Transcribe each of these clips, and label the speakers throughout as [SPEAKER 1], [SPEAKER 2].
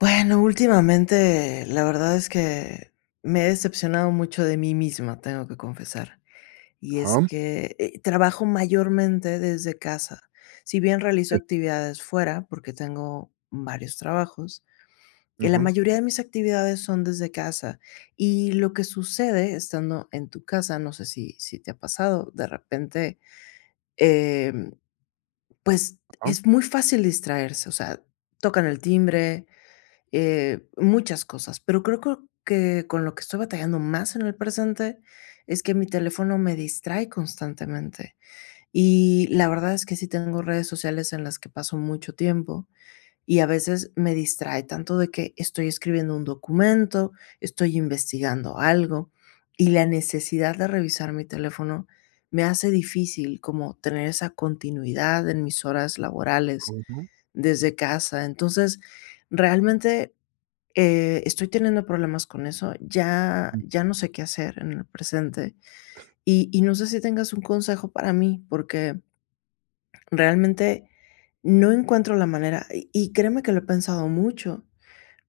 [SPEAKER 1] Bueno, últimamente, la verdad es que me he decepcionado mucho de mí misma, tengo que confesar. Y es
[SPEAKER 2] Ajá.
[SPEAKER 1] que, eh, trabajo mayormente desde casa. Si bien realizo
[SPEAKER 2] Sí.
[SPEAKER 1] actividades fuera, porque tengo varios trabajos, y la
[SPEAKER 2] Ujú.
[SPEAKER 1] mayoría de mis actividades son desde casa, y lo que sucede estando en tu casa, no sé, si si te ha pasado, de repente, em, pues
[SPEAKER 2] Ajá.
[SPEAKER 1] es muy fácil distraerse, o sea, tocan el timbre, eh, muchas cosas. Pero creo creo que con lo que estoy batallando más en el presente, es que mi teléfono me distrae constantemente. Y la verdad es que sí tengo redes sociales en las que paso mucho tiempo, y a veces me distrae tanto de que estoy escribiendo un documento, estoy investigando algo y la necesidad de revisar mi teléfono me hace difícil, como tener esa continuidad en mis horas laborales
[SPEAKER 2] Ujú.
[SPEAKER 1] desde casa. Entonces, realmente eh, estoy teniendo problemas con eso. Ya
[SPEAKER 2] Uh.
[SPEAKER 1] ya no sé qué hacer en el presente. Y y no sé, si tengas un consejo para mí, porque, realmente, no encuentro la manera, y y créeme que lo he pensado mucho,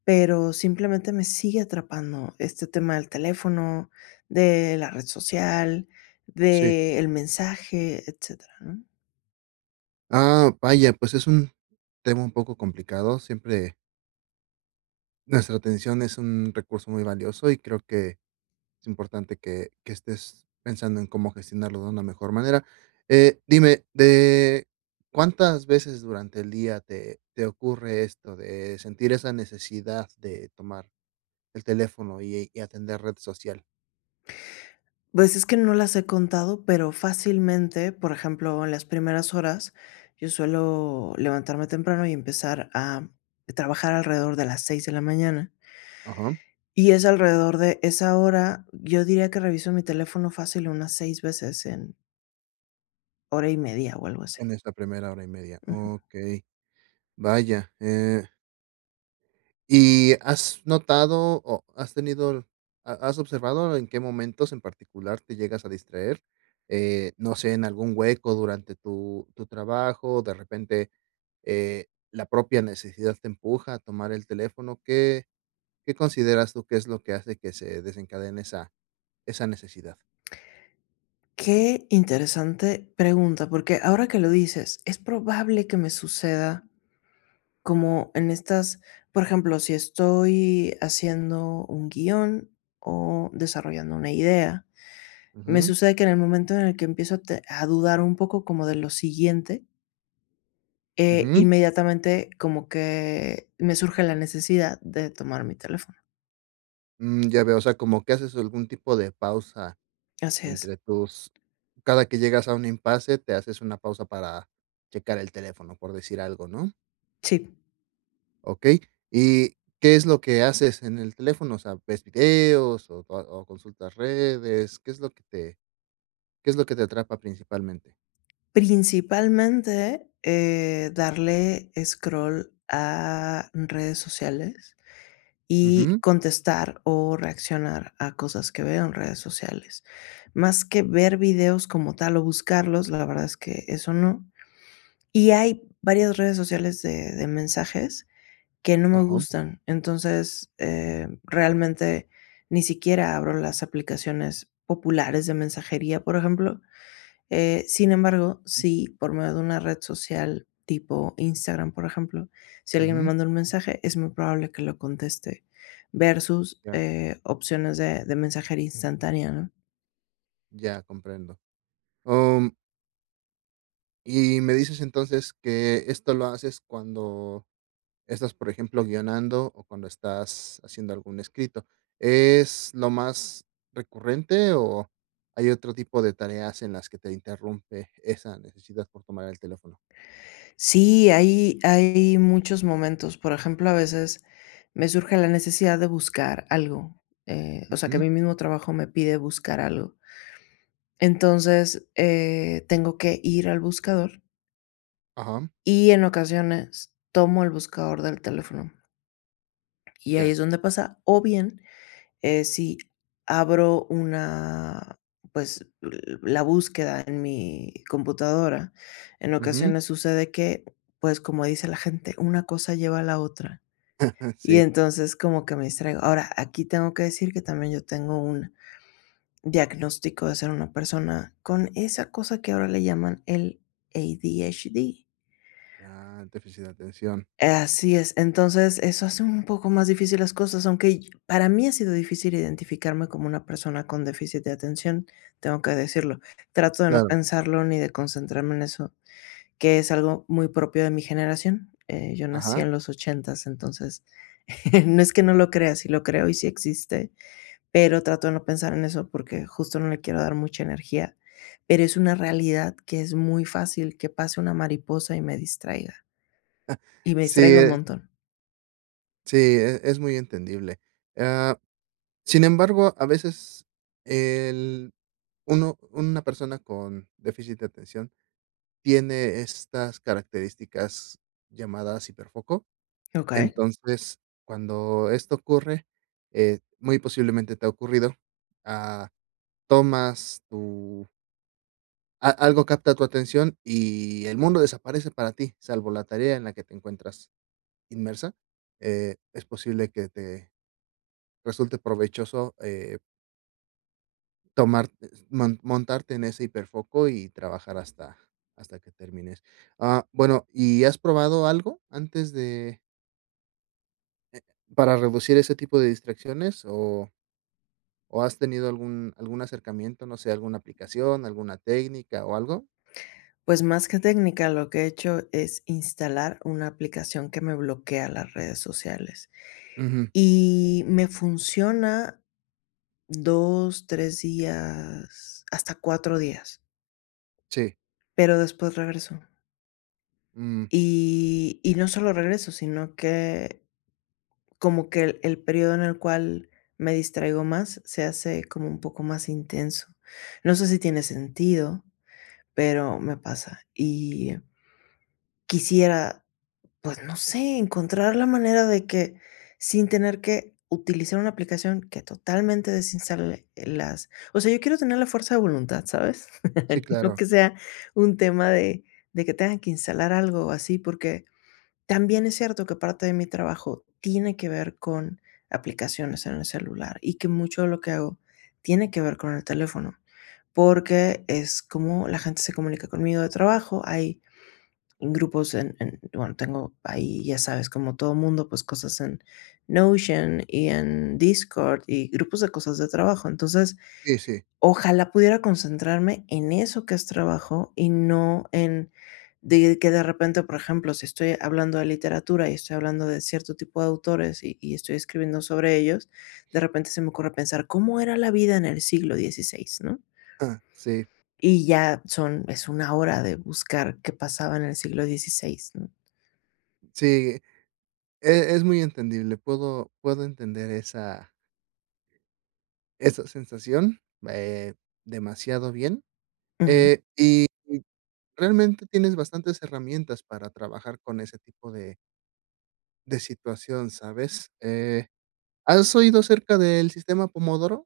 [SPEAKER 1] pero, simplemente, me sigue atrapando este tema del teléfono, de la red social,
[SPEAKER 2] Sí.
[SPEAKER 1] del mensaje, etcétera, ¿no?
[SPEAKER 2] Ah, vaya, pues, es un tema un poco complicado, siempre nuestra atención es un recurso muy valioso y creo que es importante que que estés pensando en cómo gestionarlo de una mejor manera, eh, dime, de, ¿cuántas veces durante el día te te ocurre esto, de sentir esa necesidad de tomar el teléfono y y atender red social?
[SPEAKER 1] Pues, es que no las he contado, pero fácilmente, por ejemplo, en las primeras horas, yo suelo levantarme temprano y empezar a trabajar alrededor de las 6 de la mañana
[SPEAKER 2] Ajá.
[SPEAKER 1] y es alrededor de esa hora, yo diría que reviso mi teléfono fácil unas 6 veces en hora y media o algo así.
[SPEAKER 2] En esta primera hora y media,
[SPEAKER 1] Ajá.
[SPEAKER 2] okey, vaya, eh ¿Y has notado o has tenido, ha has observado en qué momentos en particular te llegas a distraer?, eh, no sé, en algún hueco durante tu tu trabajo, o de repente, eh, la propia necesidad te empuja a tomar el teléfono, ¿qué qué consideras tú que es lo que hace que se desencadene esa esa necesidad?
[SPEAKER 1] Qué interesante pregunta, porque ahora que lo dices, es probable que me suceda, como en estas, por ejemplo, si estoy haciendo un guion o desarrollando una idea, me
[SPEAKER 2] Ujú.
[SPEAKER 1] sucede que, en el momento en el que empiezo a te a dudar un poco como de lo siguiente eh,
[SPEAKER 2] Ujú.
[SPEAKER 1] inmediatamente como que, me surge la necesidad de tomar mi teléfono.
[SPEAKER 2] Mm, ya veo, o sea, como que haces algún tipo de pausa
[SPEAKER 1] Así es.
[SPEAKER 2] entre tus cada que llegas a un impase, te haces una pausa para checar el teléfono, por decir algo, ¿no?
[SPEAKER 1] Sí.
[SPEAKER 2] Okey, ¿y qué es lo que haces en el teléfono, o sea, ves videos o o consultas redes? ¿Qué es lo que te qué es lo que te atrapa principalmente?
[SPEAKER 1] Principalmente, eh, darle scroll a, mm, redes sociales y
[SPEAKER 2] Ujú.
[SPEAKER 1] contestar o reaccionar a cosas que veo en redes sociales, más que ver videos como tal o buscarlos, la verdad es que eso no, y hay varias redes sociales de de mensajes que no me
[SPEAKER 2] Ajá.
[SPEAKER 1] gustan, entonces, eh, realmente ni siquiera abro las aplicaciones populares de mensajería, por ejemplo, eh, sin embargo,
[SPEAKER 2] Mm.
[SPEAKER 1] si por medio de una red social tipo Instagram, por ejemplo, si alguien me
[SPEAKER 2] Ujú.
[SPEAKER 1] manda un mensaje, es muy probable que lo conteste, versus,
[SPEAKER 2] Ya.
[SPEAKER 1] eh, opciones de de mensajería instantánea, ¿no?
[SPEAKER 2] Ya, comprendo, oh, mm. Y me dices entonces que esto lo haces cuando estás, por ejemplo, guionando o cuando estás haciendo algún escrito, ¿es lo más recurrente o hay otro tipo de tareas en las que te interrumpe esa necesidad por tomar el teléfono?
[SPEAKER 1] Sí, hay hay muchos momentos, por ejemplo, a veces me surge la necesidad de buscar algo, eh, o sea que
[SPEAKER 2] Ujú.
[SPEAKER 1] mi mismo trabajo me pide buscar algo. Entonces, eh, tengo que ir al buscador,
[SPEAKER 2] Ajá.
[SPEAKER 1] y en ocasiones, tomo el buscador del teléfono, y ahí
[SPEAKER 2] Ya.
[SPEAKER 1] es donde pasa, o bien, eh, si abro una, pues, l la búsqueda en mi computadora, en
[SPEAKER 2] Ujú.
[SPEAKER 1] ocasiones sucede que, pues, como dice la gente, una cosa lleva a la otra. Y
[SPEAKER 2] Sí.
[SPEAKER 1] entonces, como que me distraigo. Ahora, aquí tengo que decir que también yo tengo un diagnóstico de ser una persona con esa cosa que ahora le llaman el ADHD.
[SPEAKER 2] Ah, déficit de atención.
[SPEAKER 1] Así es, entonces eso hace un poco más difícil las cosas, aunque para mí ha sido difícil identificarme como una persona con déficit de atención, tengo que decirlo, trato de no
[SPEAKER 2] Claro.
[SPEAKER 1] pensarlo ni de concentrarme en eso, que es algo muy propio de mi generación. Eh, yo nací
[SPEAKER 2] Ajá.
[SPEAKER 1] en los ochentas, entonces no es que no lo crea, sí lo creo y sí existe, pero trato de no pensar en eso, porque justo no le quiero dar mucha energía. Pero es una realidad que es muy fácil que pase una mariposa y me distraiga, y me
[SPEAKER 2] Sí,
[SPEAKER 1] distraigo un
[SPEAKER 2] eh
[SPEAKER 1] montón.
[SPEAKER 2] Sí, e es muy entendible. Ah, sin embargo, a veces el, uno una persona con déficit de atención tiene estas características llamadas hiper foco,
[SPEAKER 1] Okey.
[SPEAKER 2] entonces, cuando esto ocurre, eh, muy posiblemente te ha ocurrido, ah, tomas tu a algo capta tu atención y el mundo desaparece para ti, salvo la tarea en la que te encuentras, inmersa, eh, es posible que te, resulte provechoso, eh tomar, e mon montarte en ese hiperfoco y trabajar hasta hasta que termines. Ah, bueno, ¿y has probado algo antes de para reducir ese tipo de distracciones? O ¿o has tenido algún algún acercamiento, no sé, alguna aplicación, alguna técnica o algo?
[SPEAKER 1] Pues, más que técnica, lo que he hecho es instalar una aplicación que me bloquea las redes sociales,
[SPEAKER 2] Ujú.
[SPEAKER 1] y me funciona 2 3 días, hasta 4 días.
[SPEAKER 2] Sí.
[SPEAKER 1] Pero después regreso.
[SPEAKER 2] Mm.
[SPEAKER 1] Y y no solo regreso, sino que, como que el el período en el cual me distraigo más se hace como un poco más intenso. No sé si tiene sentido, pero me pasa. Y quisiera, pues, no sé, encontrar la manera de que sin tener que utilizar una aplicación que totalmente desinstale las o sea, yo quiero tener la fuerza de voluntad, ¿sabes?
[SPEAKER 2] Sí,
[SPEAKER 1] No
[SPEAKER 2] claro.
[SPEAKER 1] que sea un tema de de que tenga que instalar algo o así, porque también es cierto que parte de mi trabajo tiene que ver con aplicaciones en el celular, y que mucho de lo que hago tiene que ver con el teléfono.
[SPEAKER 2] Ujú.
[SPEAKER 1] Porque es como la gente se comunica conmigo de trabajo, hay grupos en en, bueno, tengo ahí, ya sabes, como todo mundo, pues, cosas en Notion y en Discord y grupos de cosas de trabajo. Entonces,
[SPEAKER 2] Sí, sí.
[SPEAKER 1] ojalá pudiera concentrarme en eso que es trabajo y no en de que de repente, por ejemplo, si estoy hablando de literatura y estoy hablando de cierto tipo de autores y y estoy escribiendo sobre ellos, de repente se me ocurre pensar, ¿cómo era la vida en el siglo 16, no?
[SPEAKER 2] Ah, sí.
[SPEAKER 1] Y ya, son es 1 hora de buscar qué pasaba en el siglo 16, ¿no?
[SPEAKER 2] Sí, eh, e es muy entendible. Puedo puedo entender esa esa sensación, eh, demasiado bien,
[SPEAKER 1] Ujú.
[SPEAKER 2] eh, y y realmente tienes bastantes herramientas para trabajar con ese tipo de de situación, ¿sabes? Eh, ¿has oído acerca del sistema pomodoro?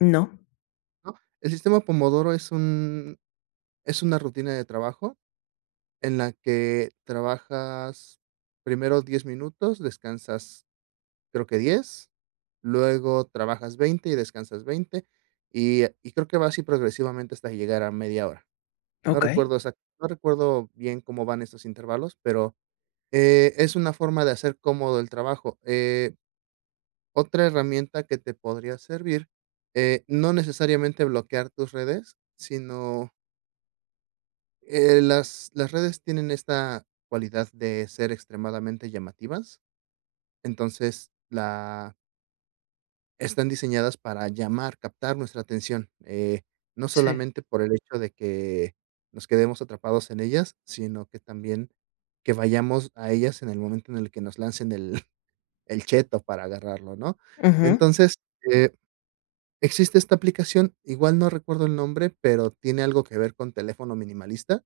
[SPEAKER 1] No.
[SPEAKER 2] ¿No?, el sistema pomodoro es un es una rutina de trabajo en la que trabajas primero 10 minutos, descansas creo que 10 luego trabajas 20 y descansas 20, y y creo que va así progresivamente, hasta llegar a media hora. No
[SPEAKER 1] Okey.
[SPEAKER 2] recuerdo exact no recuerdo bien cómo van esos intervalos, pero, eh, es una forma de hacer cómodo el trabajo. Eh, otra herramienta que te podría servir, eh, no necesariamente bloquear tus redes, sino eh, las las redes tienen esta cualidad de ser extremadamente llamativas, entonces, la están diseñadas para llamar captar nuestra atención, eh, no
[SPEAKER 1] Sí.
[SPEAKER 2] solamente por el hecho de que nos quedemos atrapados en ellas, sino que también, que vayamos a ellas en el momento en el que nos lancen el el cheto para agarrarlo, ¿no?
[SPEAKER 1] Ajá.
[SPEAKER 2] Entonces, eh, existe esta aplicación, igual no recuerdo el nombre, pero tiene algo que ver con teléfono minimalista,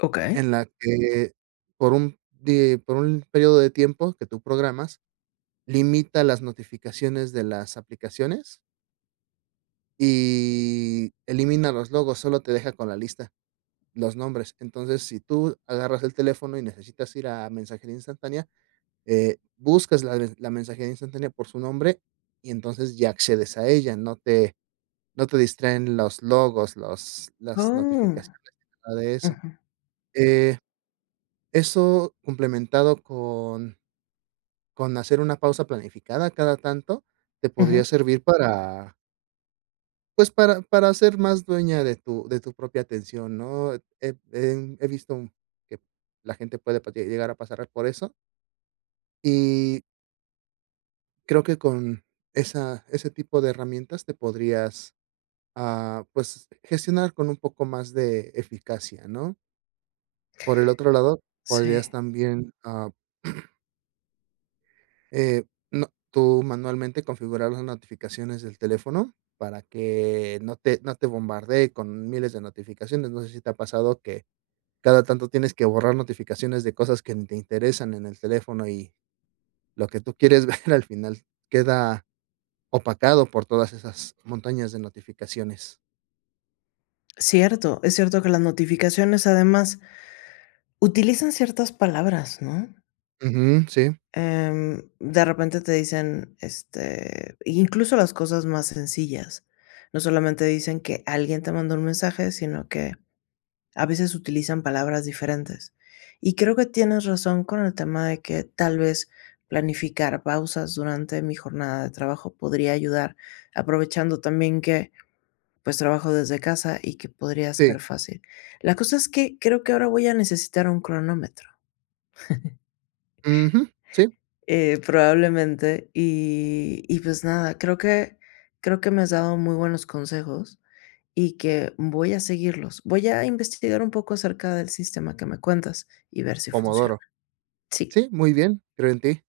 [SPEAKER 1] Okey.
[SPEAKER 2] en la que por un de por un periodo de tiempo que tú programas, limita las notificaciones de las aplicaciones Y elimina los logos, sólo te deja con la lista, los nombres, entonces, si tú agarras el teléfono y necesitas ir a mensajería instantánea, eh, buscas la la mensajería instantánea por su nombre, y entonces, ya accedes a ella, no te no te distraen los logos, los las
[SPEAKER 1] Oh.
[SPEAKER 2] notificaciones, nada de eso,
[SPEAKER 1] Ujú.
[SPEAKER 2] eh, eso complementado con con hacer una pausa planificada cada tanto, te podría
[SPEAKER 1] Ujú.
[SPEAKER 2] servir para pues, para para ser más dueña de tu de tu propia atención, ¿no?, he he visto que la gente, puede llegar a pasar por eso y creo que con esa ese tipo de herramientas te podrías, ah, pues gestionar con un poco más de eficacia, ¿no? Por el otro lado,
[SPEAKER 1] Sí.
[SPEAKER 2] podrías también, ah eh, no, tú manualmente configurar las notificaciones del teléfono para que no te no te bombardee con 1000 de notificaciones, no sé, si te ha pasado que cada tanto tienes que borrar notificaciones de cosas que ni te interesan en el teléfono y lo que tú quieres ver al final queda opacado por todas esas montañas de notificaciones.
[SPEAKER 1] Cierto, es cierto que las notificaciones, además utilizan ciertas palabras, ¿no?
[SPEAKER 2] Ujú, sí.
[SPEAKER 1] Em, de repente, te dicen, este, incluso, las cosas más sencillas. No solamente dicen que alguien te manda un mensaje, sino que a veces utilizan palabras diferentes. Y creo que tienes razón con el tema de que, tal vez, planificar pausas durante mi jornada de trabajo podría ayudar, aprovechando también que, pues, trabajo desde casa y que podría ser
[SPEAKER 2] Sí.
[SPEAKER 1] fácil. La cosa es que creo que ahora voy a necesitar un cronómetro.
[SPEAKER 2] Ujú, sí.
[SPEAKER 1] Eh, probablemente, y y pues nada, creo que creo que me has dado muy buenos consejos y que voy a seguirlos. Voy a investigar un poco acerca del sistema que me cuentas y ver si funciona.
[SPEAKER 2] Pomodoro.
[SPEAKER 1] Sí.
[SPEAKER 2] Sí, muy bien, creo en ti.